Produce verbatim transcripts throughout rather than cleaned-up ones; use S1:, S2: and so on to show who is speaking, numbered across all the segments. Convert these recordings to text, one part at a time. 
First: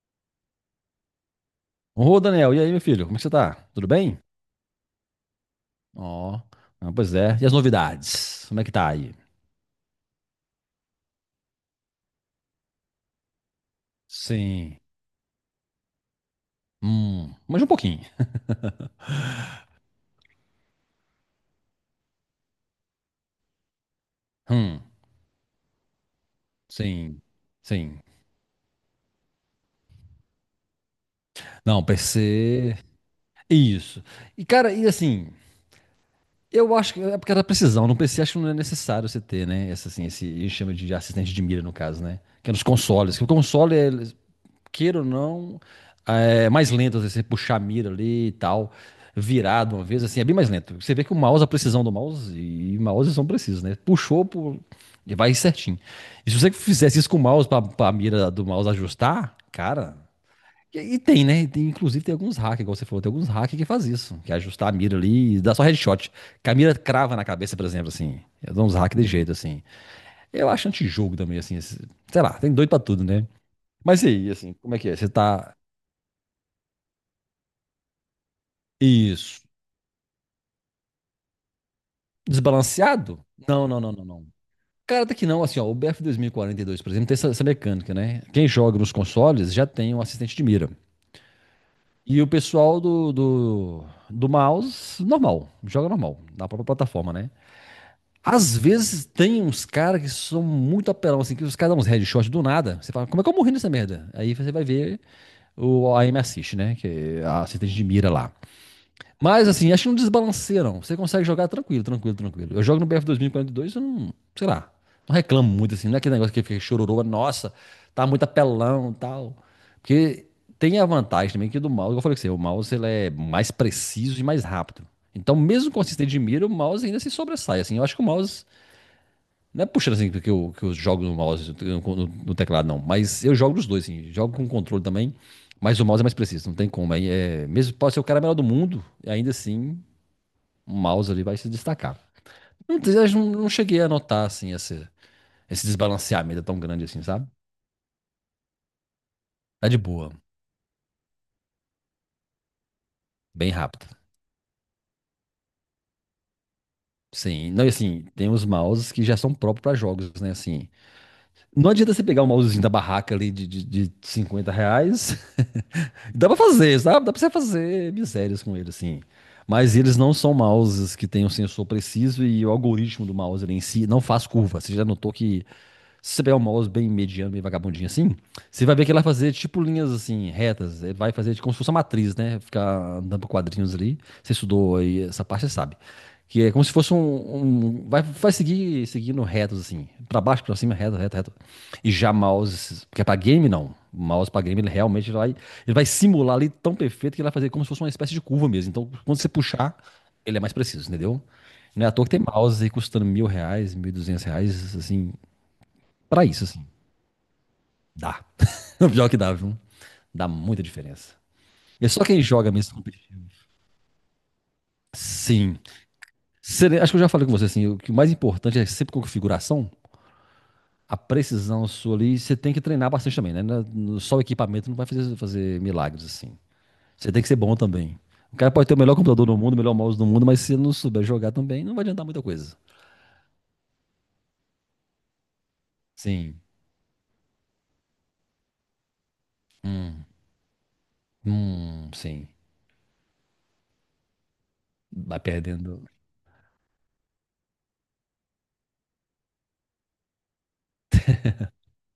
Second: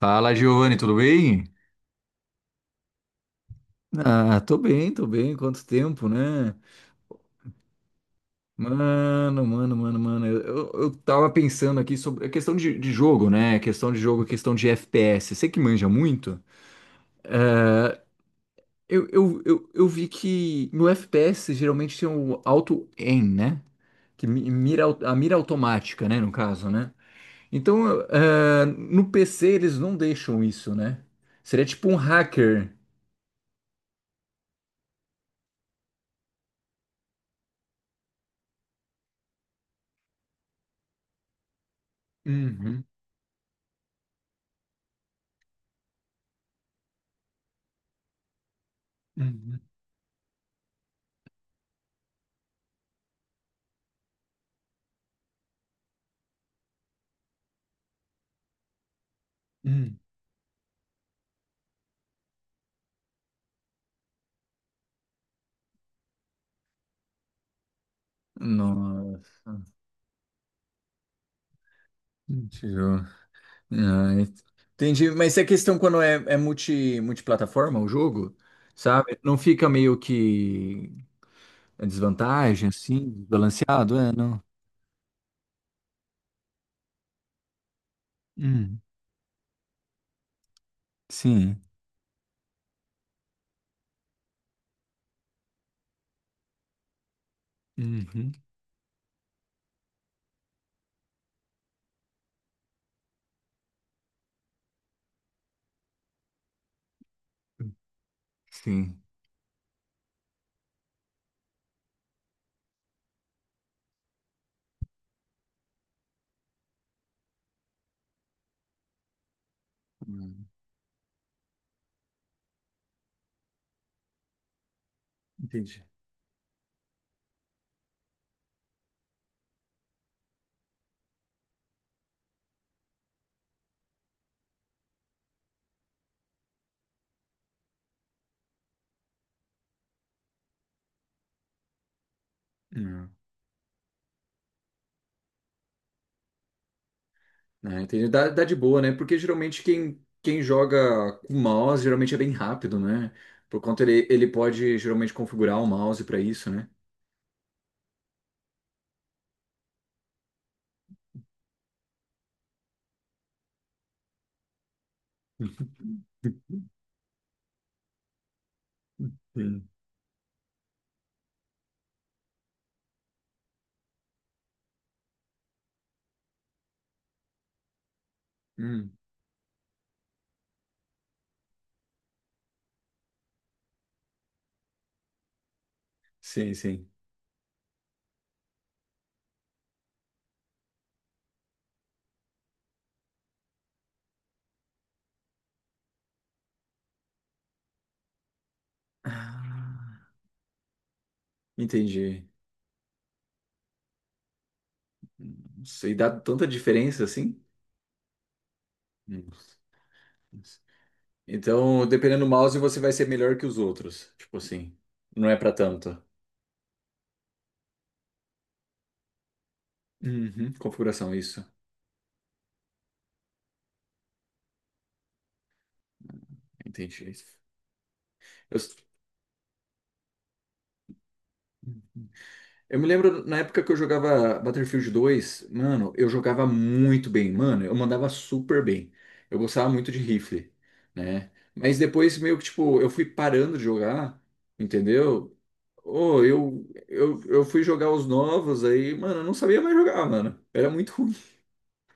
S1: Fala, Giovanni, tudo bem?
S2: Ô, Daniel, e aí, meu filho? Como é que você tá? Tudo bem?
S1: Ah, tô bem, tô bem. Quanto tempo,
S2: Ó,
S1: né?
S2: ah, pois é. E as novidades? Como é que tá aí?
S1: Mano, mano, mano, mano. Eu, eu, eu tava pensando aqui sobre a questão de, de jogo, né? Questão de jogo, questão de
S2: Sim.
S1: F P S. Você que manja muito,
S2: Hum, manja um pouquinho.
S1: eu, eu, eu, eu vi que no F P S geralmente tem o auto-aim, né? Que mi-
S2: Hum,
S1: mira, au- a mira automática, né? No caso, né?
S2: sim.
S1: Então,
S2: Sim.
S1: eu- eh, no P C eles não deixam isso, né? Seria
S2: Não,
S1: tipo um hacker.
S2: P C. Isso. E, cara, e assim, eu acho que é porque era precisão. No P C acho que não é necessário você ter, né? Esse, assim, esse, a gente chama de assistente de mira, no caso, né? Que é nos
S1: Uhum,
S2: consoles. Que o console, é- queira ou não, é mais lento às vezes, você puxar a mira ali e tal,
S1: uhum,
S2: virado uma vez, assim, é bem mais lento. Você vê que o mouse, a precisão do mouse, e mouse são precisos, né? Puxou, pu- e vai certinho. E se você fizesse isso com o mouse, pra, pra mira do mouse ajustar, cara.
S1: uhum.
S2: E, e tem, né? E tem- inclusive tem alguns hackers, igual você falou, tem alguns hackers que faz isso, que é ajustar a mira ali e dá só headshot. Que a mira crava na cabeça, por exemplo, assim. Eu dou uns hacks de jeito,
S1: Nossa.
S2: assim. Eu acho antijogo também, assim. esse- Sei lá, tem doido pra tudo,
S1: Entendi.
S2: né? Mas e
S1: Ah,
S2: aí,
S1: ent-
S2: assim, como é que é? Você
S1: entendi. Mas é
S2: tá.
S1: questão quando é, é multi, multiplataforma o jogo, sabe? Não
S2: Isso.
S1: fica meio que a desvantagem,
S2: Desbalanceado?
S1: assim,
S2: Não, não, não,
S1: balanceado,
S2: não,
S1: é,
S2: não.
S1: não?
S2: Cara, até que não, assim, ó, o B F dois mil e quarenta e dois, por exemplo, tem essa, essa mecânica, né? Quem joga
S1: Hum,
S2: nos consoles já tem um assistente de mira.
S1: sim.
S2: E o pessoal do, do, do mouse, normal, joga normal, na própria plataforma, né?
S1: Uhum.
S2: Às vezes tem uns caras que são muito apelão, assim, que os caras dão uns headshot do nada. Você fala, como é que eu morri nessa merda? Aí você vai ver o aim assist, né? Que é a assistente de mira lá.
S1: Sim.
S2: Mas assim, acho que não desbalanceia, não. Você consegue jogar tranquilo, tranquilo, tranquilo. Eu jogo no B F dois mil e quarenta e dois, eu não, sei lá, não reclamo muito assim. Não é aquele negócio que fica chororô, nossa, tá muito apelão e tal. Porque
S1: Hum,
S2: tem a vantagem também que do mouse, igual eu falei que você, o mouse ele é mais preciso e mais rápido. Então, mesmo com
S1: entendi.
S2: assistente de mira, o mouse ainda se sobressai. Assim, eu acho que o mouse. Não é puxando assim que eu, que eu jogo no mouse, no, no teclado, não. Mas eu jogo nos dois, assim. Jogo com controle também. Mas o mouse é mais preciso, não tem como. Aí é, mesmo pode ser o cara melhor do mundo, ainda assim um mouse ali vai se destacar. Não, eu
S1: Hum.
S2: não não cheguei a notar, assim, esse, esse desbalanceamento tão grande assim, sabe?
S1: Ah, entendi. Dá, dá de boa, né? Porque geralmente
S2: Tá de
S1: quem,
S2: boa,
S1: quem joga com mouse geralmente é bem rápido, né?
S2: bem
S1: Por conta
S2: rápido.
S1: ele, ele pode geralmente configurar o mouse para isso, né?
S2: Sim, não, e assim, tem os mouses que já são próprios para jogos, né? Assim, não adianta você pegar um mousezinho da barraca ali de, de, de cinquenta reais. Dá pra fazer, sabe? Dá pra você fazer misérias com ele, assim.
S1: Sim.
S2: Mas eles não são mouses que têm um sensor preciso e o algoritmo do mouse ali em si não faz curva. Você já notou que se você pegar um mouse bem mediano, bem vagabundinho assim, você vai ver
S1: Hum,
S2: que ele vai fazer tipo linhas assim, retas. Ele vai fazer como se fosse uma matriz, né? Ficar andando por quadrinhos ali. Você estudou aí essa parte, você sabe. Que é
S1: sim,
S2: como se
S1: sim.
S2: fosse um. um- vai, vai seguir seguindo retos, assim. Pra baixo, pra cima, reto, reto, reto. E já mouse, porque para game não. O mouse para game ele realmente vai, ele vai simular ali tão perfeito que ele vai fazer como se fosse uma espécie de curva mesmo. Então, quando você
S1: Ah.
S2: puxar, ele é mais preciso, entendeu? Não é à toa que tem
S1: Entendi.
S2: mouse aí custando mil reais, mil e duzentos reais, assim,
S1: Nossa. E dá
S2: para isso,
S1: tanta
S2: assim,
S1: diferença assim?
S2: dá. O pior que dá,
S1: Nossa.
S2: viu? Dá
S1: Nossa.
S2: muita diferença. E
S1: Então,
S2: é só quem
S1: dependendo do
S2: joga
S1: mouse,
S2: mesmo
S1: você vai ser
S2: competitivo.
S1: melhor que os outros. Tipo assim, não é pra
S2: Sim.
S1: tanto.
S2: Sele- Acho que eu já falei com você, assim, o que o mais importante é sempre com configuração,
S1: Uhum,
S2: a
S1: configuração, isso.
S2: precisão sua ali, você tem que treinar bastante também, né? Na- no- Só o equipamento não vai fazer, fazer milagres, assim. Você
S1: Entendi.
S2: tem que ser bom também. O cara
S1: Eu,
S2: pode ter o melhor computador do mundo, o melhor mouse do mundo, mas se ele não souber jogar também, não vai adiantar muita coisa.
S1: Eu me lembro na época que eu jogava Battlefield dois, mano, eu
S2: Sim.
S1: jogava muito bem, mano, eu mandava super bem. Eu gostava muito de rifle, né? Mas
S2: Hum,
S1: depois
S2: sim.
S1: meio que tipo, eu fui parando de jogar,
S2: Vai
S1: entendeu?
S2: perdendo.
S1: Oh, eu, eu, eu fui jogar os novos aí, mano, eu não sabia mais jogar, mano. Era muito ruim.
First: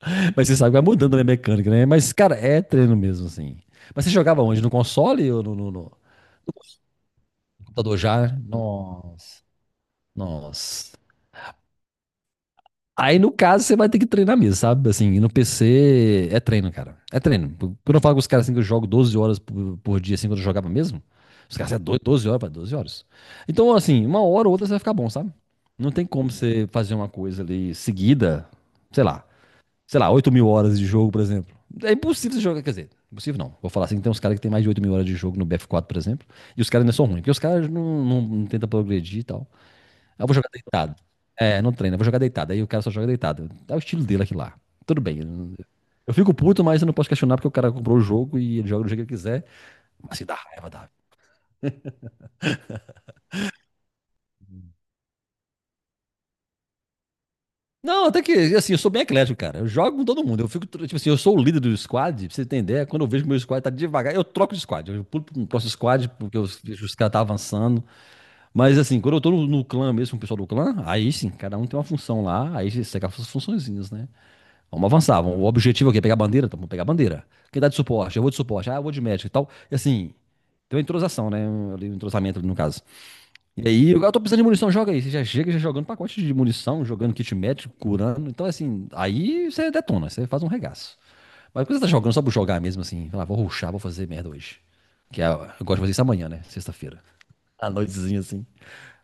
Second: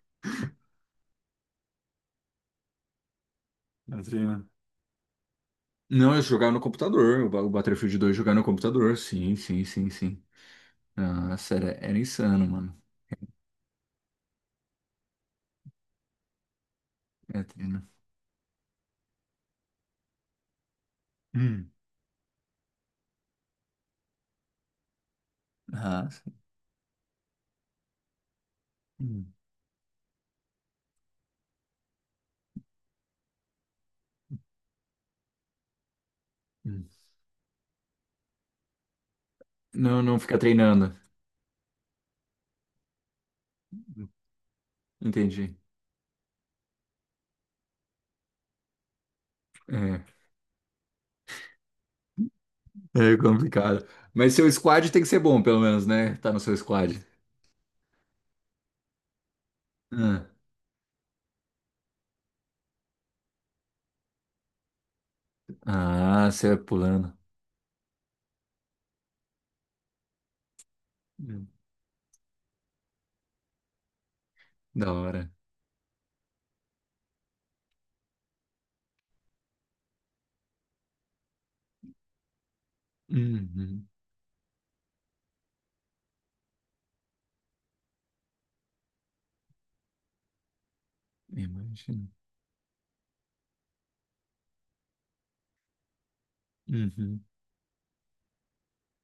S2: Mas você sabe que vai mudando né, a mecânica, né? Mas, cara, é treino mesmo, assim.
S1: Na
S2: Mas você jogava
S1: trina.
S2: onde? No console ou no, no, no-
S1: Não, eu jogava
S2: no
S1: no computador, o Ba- o
S2: computador
S1: Battlefield dois
S2: já?
S1: jogava no computador, sim,
S2: Nossa.
S1: sim, sim, sim.
S2: Nossa.
S1: Nossa, era, era insano, mano.
S2: Aí, no caso, você vai ter que treinar mesmo, sabe? Assim, e no P C é treino, cara. É
S1: É,
S2: treino.
S1: né?
S2: Quando eu falo com os caras assim que eu jogo doze horas por, por dia, assim, quando eu jogava mesmo, os
S1: Hum.
S2: caras, é doido, doze horas, para doze horas. Então, assim, uma hora ou outra você vai ficar bom, sabe? Não tem
S1: Nossa.
S2: como você fazer uma coisa ali seguida, sei lá,
S1: Hum.
S2: sei lá, oito mil horas de jogo, por exemplo. É impossível você jogar, quer dizer, impossível não. Vou falar assim, tem uns caras que tem mais de oito mil horas de jogo no B F quatro, por exemplo, e os caras
S1: Hum.
S2: ainda são ruins, porque os caras não, não, não tentam progredir e tal.
S1: Não, não
S2: Eu vou
S1: fica
S2: jogar deitado.
S1: treinando.
S2: É, não treina, eu vou jogar deitado. Aí o cara só joga deitado. É o estilo dele aqui lá. Tudo bem.
S1: Entendi.
S2: eu- Eu fico puto, mas eu não posso questionar porque o cara comprou o jogo e ele joga do jeito que ele quiser.
S1: É,
S2: Mas se dá raiva, dá.
S1: é complicado. Mas seu squad tem que ser bom, pelo menos, né? Tá no seu squad.
S2: Não, até que, assim, eu sou bem eclético, cara. Eu jogo com todo
S1: Ah,
S2: mundo. Eu fico, tipo assim, eu sou o líder do squad, pra você entender. Quando eu vejo que meu squad tá devagar, eu troco de squad. Eu pulo pro próximo squad,
S1: ah,
S2: porque
S1: você é
S2: os, os
S1: pulando.
S2: caras tá avançando. Mas, assim, quando eu tô no, no clã mesmo, com o pessoal do clã, aí sim,
S1: Hum,
S2: cada um tem uma função lá. Aí você segue as funçõezinhas, né? Vamos
S1: Da
S2: avançar.
S1: hora.
S2: vamos- O objetivo é o quê? Pegar a bandeira? Então, vamos pegar a bandeira. Quem dá de suporte? Eu vou de suporte. Ah, eu vou de médico e tal. E assim, tem uma entrosação, né? Um, ali, um entrosamento ali, no caso. E
S1: Uhum,
S2: aí, eu, eu tô precisando de munição, joga aí. Você já chega já jogando pacote de munição, jogando kit médico, curando. Então, assim, aí você detona, você faz um regaço. Mas quando você tá
S1: imagino.
S2: jogando só por jogar mesmo, assim, fala, vou ruxar, vou fazer merda hoje. Que é, eu gosto de fazer isso amanhã, né? Sexta-feira.
S1: Uhum.
S2: À noitezinha, assim.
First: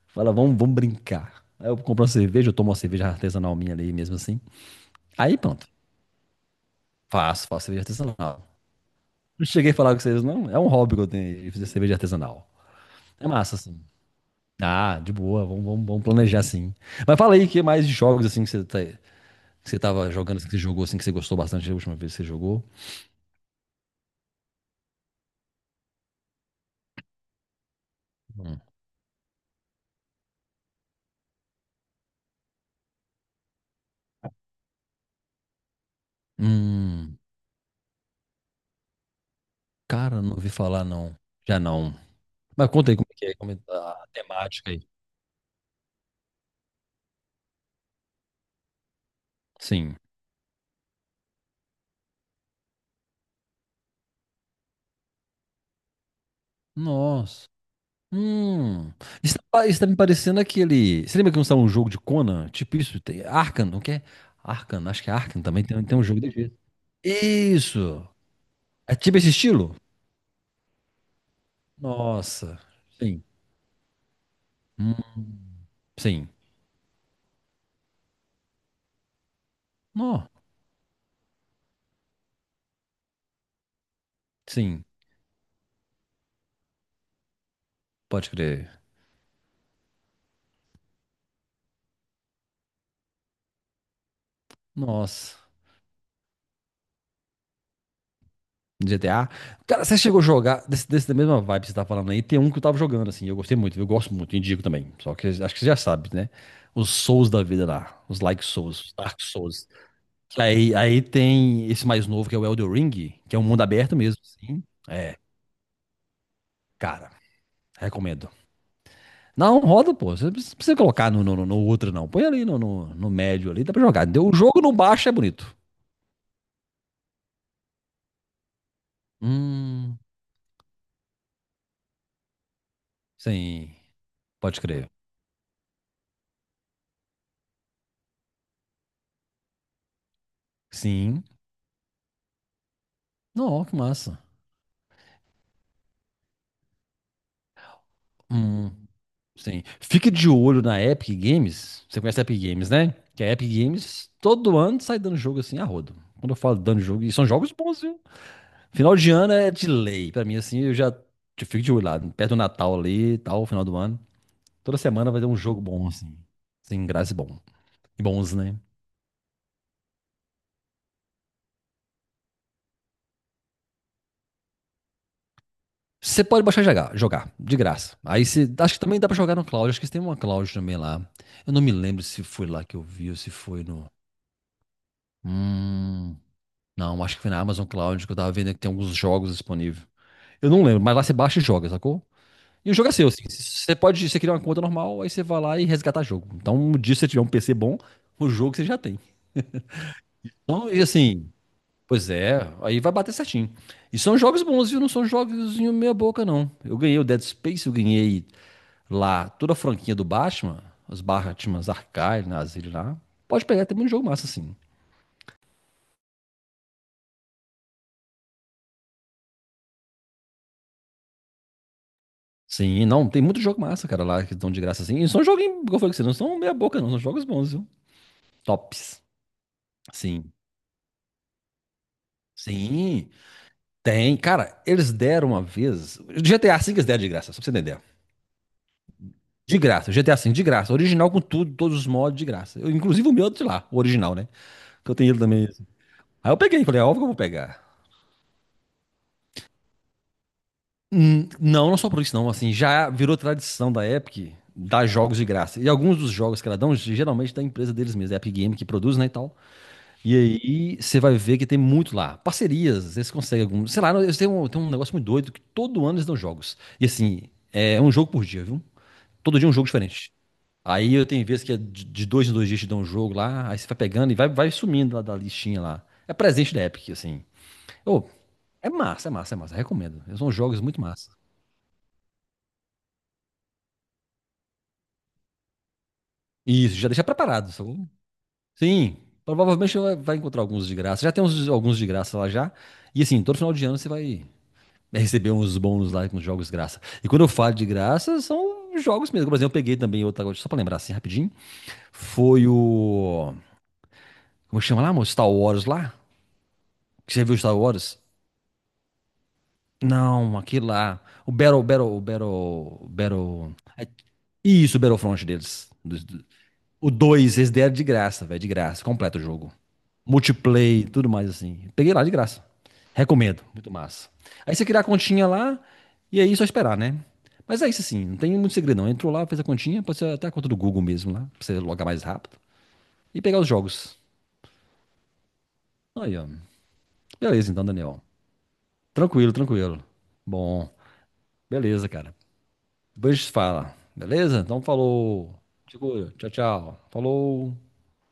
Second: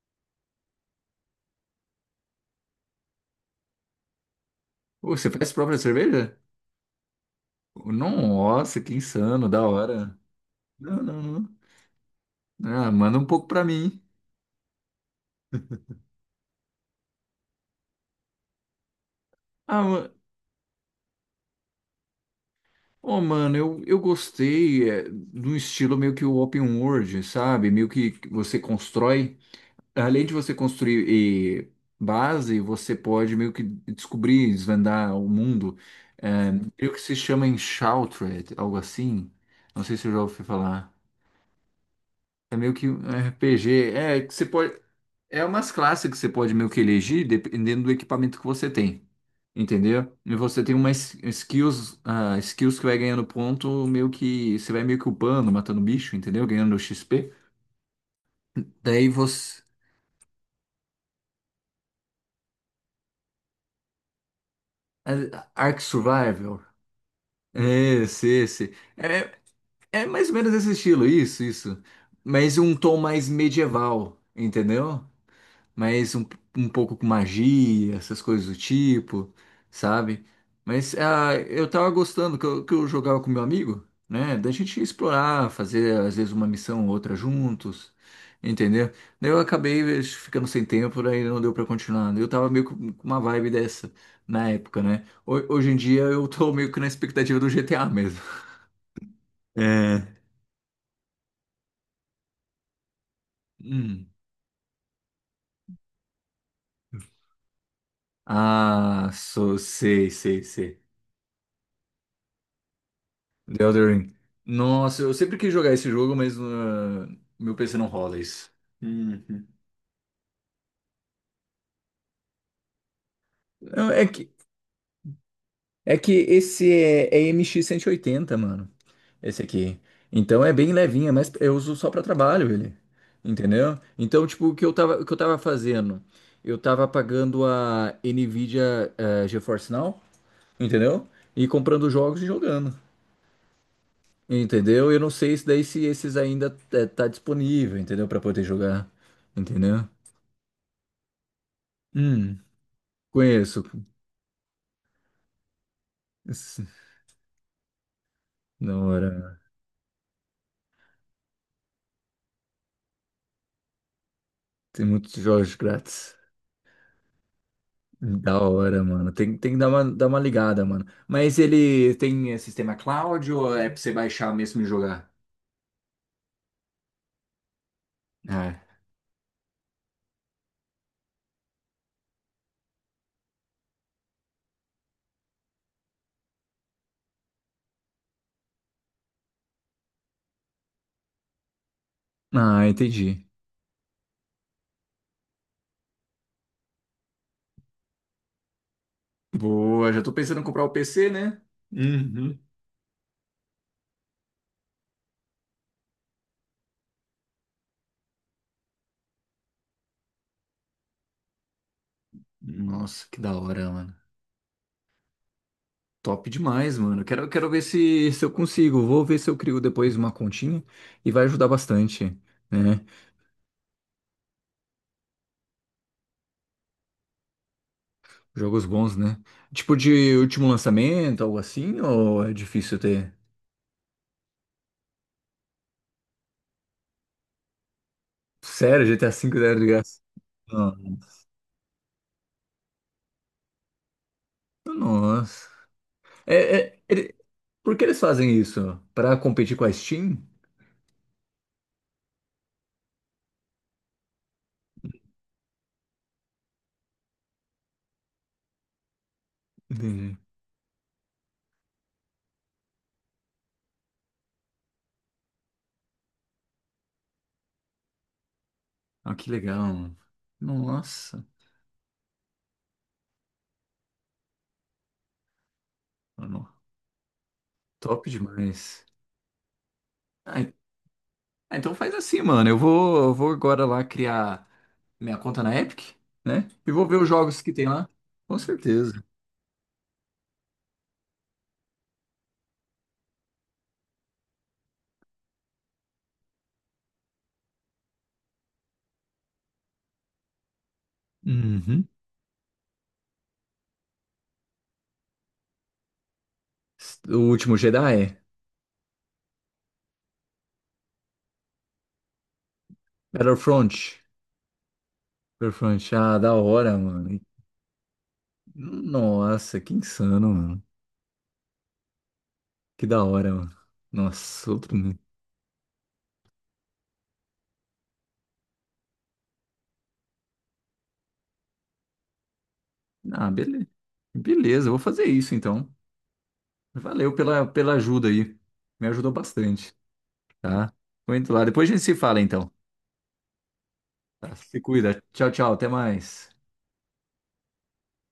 S2: Fala, vamos, vamos brincar. Aí eu compro uma cerveja, eu tomo uma cerveja artesanal minha ali mesmo assim.
S1: Ô, você
S2: Aí
S1: faz
S2: pronto.
S1: própria cerveja?
S2: Faço, faço cerveja artesanal.
S1: Nossa, que
S2: Não
S1: insano, da
S2: cheguei a falar com
S1: hora.
S2: vocês, não. É um hobby que
S1: Não,
S2: eu
S1: não,
S2: tenho aí,
S1: não.
S2: fazer cerveja artesanal.
S1: Ah, manda um
S2: É
S1: pouco
S2: massa,
S1: pra
S2: assim.
S1: mim.
S2: Ah, de boa, vamos, vamos, vamos planejar assim. Mas fala aí, o que mais de jogos assim que você tá, que você
S1: Ah,
S2: tava
S1: ma-
S2: jogando, assim, que você jogou, assim, que você gostou bastante da última vez que você jogou?
S1: ô, mano, eu, eu gostei é, de um estilo meio que o open world, sabe? Meio que você
S2: Hum,
S1: constrói. Além de você construir eh, base, você pode meio que descobrir, desvendar o mundo. É, uhum. Creio que se
S2: Hum,
S1: chama Enshrouded, algo assim. Não sei se eu já
S2: cara, não
S1: ouvi
S2: ouvi falar
S1: falar.
S2: não. Já não.
S1: É
S2: Mas
S1: meio que
S2: conta aí como
S1: um
S2: é que é, como é
S1: R P G.
S2: a
S1: É, que você
S2: temática
S1: pode.
S2: aí.
S1: É umas classes que você pode meio que elegir dependendo do equipamento que você tem.
S2: Sim.
S1: Entendeu? E você tem umas skills, ah, skills que vai ganhando ponto, meio que você vai meio que upando, matando bicho, entendeu? Ganhando X P.
S2: Nossa. Hum,
S1: Daí
S2: isso tá,
S1: você.
S2: pa- isso tá me parecendo aquele. Você lembra que não estava um jogo de Conan? Tipo isso, tem Arkham, não quer? É? Arkham, acho que
S1: É,
S2: é Arkham também
S1: Ark
S2: tem, tem um jogo de jeito.
S1: Survival. É,
S2: Isso!
S1: esse, esse.
S2: É tipo esse
S1: É,
S2: estilo?
S1: é mais ou menos esse estilo, isso, isso. Mas
S2: Nossa,
S1: um tom
S2: sim,
S1: mais medieval, entendeu? Mas um,
S2: sim.
S1: um pouco com magia, essas coisas do tipo, sabe?
S2: Nó,
S1: Mas ah, eu tava gostando que eu, que eu jogava com meu amigo, né? Da gente
S2: sim,
S1: explorar, fazer às vezes uma missão ou outra juntos,
S2: pode crer.
S1: entendeu? Daí eu acabei eh, ficando sem tempo, daí não deu pra continuar. Eu tava meio com com uma vibe dessa na época, né?
S2: Nossa,
S1: Ho- Hoje em dia eu tô meio que na expectativa do G T A mesmo.
S2: G T A. Cara, você
S1: É.
S2: chegou a jogar desse, desse da mesma vibe que você tá falando aí? Tem um que eu tava jogando assim, eu gostei muito, eu
S1: Hum.
S2: gosto muito, indico também. Só que acho que você já sabe, né? Os Souls da vida lá, os Like Souls, os
S1: Ah,
S2: Dark
S1: so,
S2: Souls.
S1: sei, sei,
S2: Aí,
S1: sei.
S2: aí tem esse mais novo que é o Elden Ring, que é um
S1: The
S2: mundo
S1: Elden
S2: aberto
S1: Ring.
S2: mesmo, sim.
S1: Nossa, eu
S2: É,
S1: sempre quis jogar esse jogo, mas ah,
S2: cara,
S1: meu P C não rola
S2: recomendo.
S1: isso. Uhum.
S2: Não, roda, pô. Você não precisa colocar no, no, no outro, não. Põe ali no, no, no médio ali, dá pra
S1: Não, é
S2: jogar. Deu
S1: que,
S2: o jogo no baixo é bonito.
S1: é que esse é, é M X oitenta mano. Esse aqui.
S2: Hum,
S1: Então é bem levinha, mas eu uso só pra trabalho ele.
S2: sim.
S1: Entendeu? Então, tipo, o
S2: Pode
S1: que eu
S2: crer.
S1: tava, o que eu tava fazendo? Eu tava pagando a Nvidia eh, GeForce Now, entendeu?
S2: Sim.
S1: E comprando jogos e jogando.
S2: Não, que massa.
S1: Entendeu? Eu não sei se daí se esses ainda é, tá disponível, entendeu? Pra poder
S2: Hum,
S1: jogar,
S2: sim.
S1: entendeu?
S2: Fique de olho na Epic Games. Você conhece a
S1: Hum,
S2: Epic Games, né? Que a Epic
S1: conheço.
S2: Games todo ano sai dando jogo assim a rodo. Quando eu falo
S1: Esse-
S2: dando jogo, e são jogos bons, viu?
S1: Da
S2: Final de ano
S1: hora.
S2: é de lei. Pra mim, assim, eu já eu fico de olho lá, perto do Natal ali e tal, final do ano. Toda
S1: Tem
S2: semana
S1: muitos
S2: vai ter um
S1: jogos
S2: jogo bom,
S1: grátis.
S2: assim. Sem graça e bom. E bons,
S1: Da
S2: né?
S1: hora, mano. Tem, tem que dar uma, dar uma ligada, mano. Mas ele tem é, sistema cloud ou é pra você baixar mesmo e jogar?
S2: Você pode baixar e jogar, jogar, de graça. Aí você.
S1: Ah,
S2: Acho que também dá pra jogar no cloud. Acho que tem uma cloud também lá. Eu não me lembro se foi lá que eu vi ou se foi no. Hum. Não, acho que foi na Amazon Cloud que eu tava vendo que tem alguns jogos disponíveis. Eu não lembro, mas lá você baixa e joga, sacou?
S1: ah,
S2: E o jogo é seu, assim.
S1: entendi.
S2: Você pode, você criar uma conta normal, aí você vai lá e resgatar jogo. Então, um dia se você tiver um P C bom, o jogo você já tem.
S1: Boa, já tô pensando em comprar
S2: Então,
S1: o
S2: e
S1: P C,
S2: assim,
S1: né?
S2: pois
S1: Uhum.
S2: é, aí vai bater certinho. E são jogos bons, viu? Não são jogos meia boca, não. Eu ganhei o Dead Space, eu ganhei lá toda a franquinha do Batman, os Batmans Archive, Nazir lá.
S1: Nossa, que da
S2: Pode pegar,
S1: hora,
S2: tem muito
S1: mano.
S2: jogo massa, assim.
S1: Top demais, mano. Quero, quero ver se, se eu consigo. Vou ver se eu crio depois uma continha e vai ajudar bastante, né?
S2: Sim, não, tem muito jogo massa, cara, lá que estão de graça, assim. E são jogos, como eu falei com você, não são meia boca, não. São jogos bons, viu?
S1: Jogos bons,
S2: Tops.
S1: né? Tipo de
S2: Sim.
S1: último lançamento, algo assim, ou é difícil
S2: Sim.
S1: ter?
S2: Tem, cara, eles deram uma vez. G T A cinco eles deram de graça, só pra você entender.
S1: Sério, G T A cinco era
S2: De
S1: de
S2: graça,
S1: graça?
S2: G T A cinco de
S1: Não.
S2: graça. Original com tudo, todos os mods de graça. Eu, inclusive o meu de lá, o original, né? Que eu tenho ele
S1: Nossa.
S2: também. Aí eu
S1: É,
S2: peguei, falei,
S1: é-
S2: é óbvio que eu
S1: ele-
S2: vou pegar.
S1: por que eles fazem isso? Pra competir com a Steam?
S2: Hum, Não, não só por isso, não. Assim, já virou tradição da Epic dar jogos de graça. E alguns dos jogos que ela dão, geralmente da empresa deles mesmos, Epic Game que produz, né, e tal. E
S1: Entendi.
S2: aí você vai ver que tem muito lá. Parcerias, eles conseguem alguns. Sei lá, eles têm um, têm um negócio muito doido que todo ano eles dão jogos. E assim, é um jogo por dia, viu?
S1: Ah, que
S2: Todo dia um jogo
S1: legal,
S2: diferente.
S1: mano.
S2: Aí eu
S1: Nossa,
S2: tenho vezes que é de de dois em dois dias te dão um jogo lá, aí você vai pegando e vai, vai sumindo lá da listinha lá. É
S1: mano.
S2: presente da Epic, assim. Ô,
S1: Top
S2: é
S1: demais.
S2: massa, é massa, é massa. Recomendo. São
S1: Ah,
S2: jogos muito massa.
S1: ah, então faz assim, mano. Eu vou, eu vou agora lá criar minha conta na Epic, né? E
S2: Isso,
S1: vou
S2: já
S1: ver
S2: deixa
S1: os jogos
S2: preparado,
S1: que tem
S2: sacou?
S1: lá. Com
S2: Sim,
S1: certeza.
S2: provavelmente vai vai encontrar alguns de graça. Já tem uns, alguns de graça lá já. E assim, todo final de ano você vai receber uns bônus lá com jogos de graça. E quando eu falo de graça, são jogos mesmo. Por exemplo, eu peguei também outra, só pra lembrar assim rapidinho.
S1: Uhum.
S2: Foi o. Como chama lá, amor? Star Wars lá? Que
S1: O
S2: você viu
S1: último
S2: Star Wars?
S1: Jedi?
S2: Não, aquilo lá. O Battle, Battle, Battle, Battle. é-
S1: Battlefront.
S2: Isso, o Battlefront deles.
S1: Battlefront.
S2: Dos-
S1: Ah,
S2: do-
S1: da hora,
S2: O
S1: mano.
S2: dois eles deram de graça, velho, de graça. Completo o jogo.
S1: Nossa, que insano, mano.
S2: Multiplay, tudo mais assim. Peguei lá de graça.
S1: Que da hora,
S2: Recomendo,
S1: mano.
S2: muito massa.
S1: Nossa,
S2: Aí você
S1: outro
S2: criar a
S1: nível.
S2: continha lá e aí é só esperar, né? Mas é isso assim, não tem muito segredo não. Entrou lá, fez a continha, pode ser até a conta do Google mesmo lá, pra você logar mais rápido. E
S1: Ah,
S2: pegar os
S1: beleza.
S2: jogos.
S1: Beleza, eu vou fazer isso então.
S2: Aí, ó.
S1: Valeu pela,
S2: Beleza então,
S1: pela
S2: Daniel.
S1: ajuda aí. Me ajudou
S2: Tranquilo,
S1: bastante,
S2: tranquilo. Bom,
S1: tá? Vou indo lá. Depois a gente
S2: beleza,
S1: se
S2: cara.
S1: fala então,
S2: Depois a gente fala,
S1: tá?
S2: beleza?
S1: Se
S2: Então
S1: cuida. Tchau,
S2: falou.
S1: tchau. Até
S2: Segura. Tchau,
S1: mais.
S2: tchau. Falou.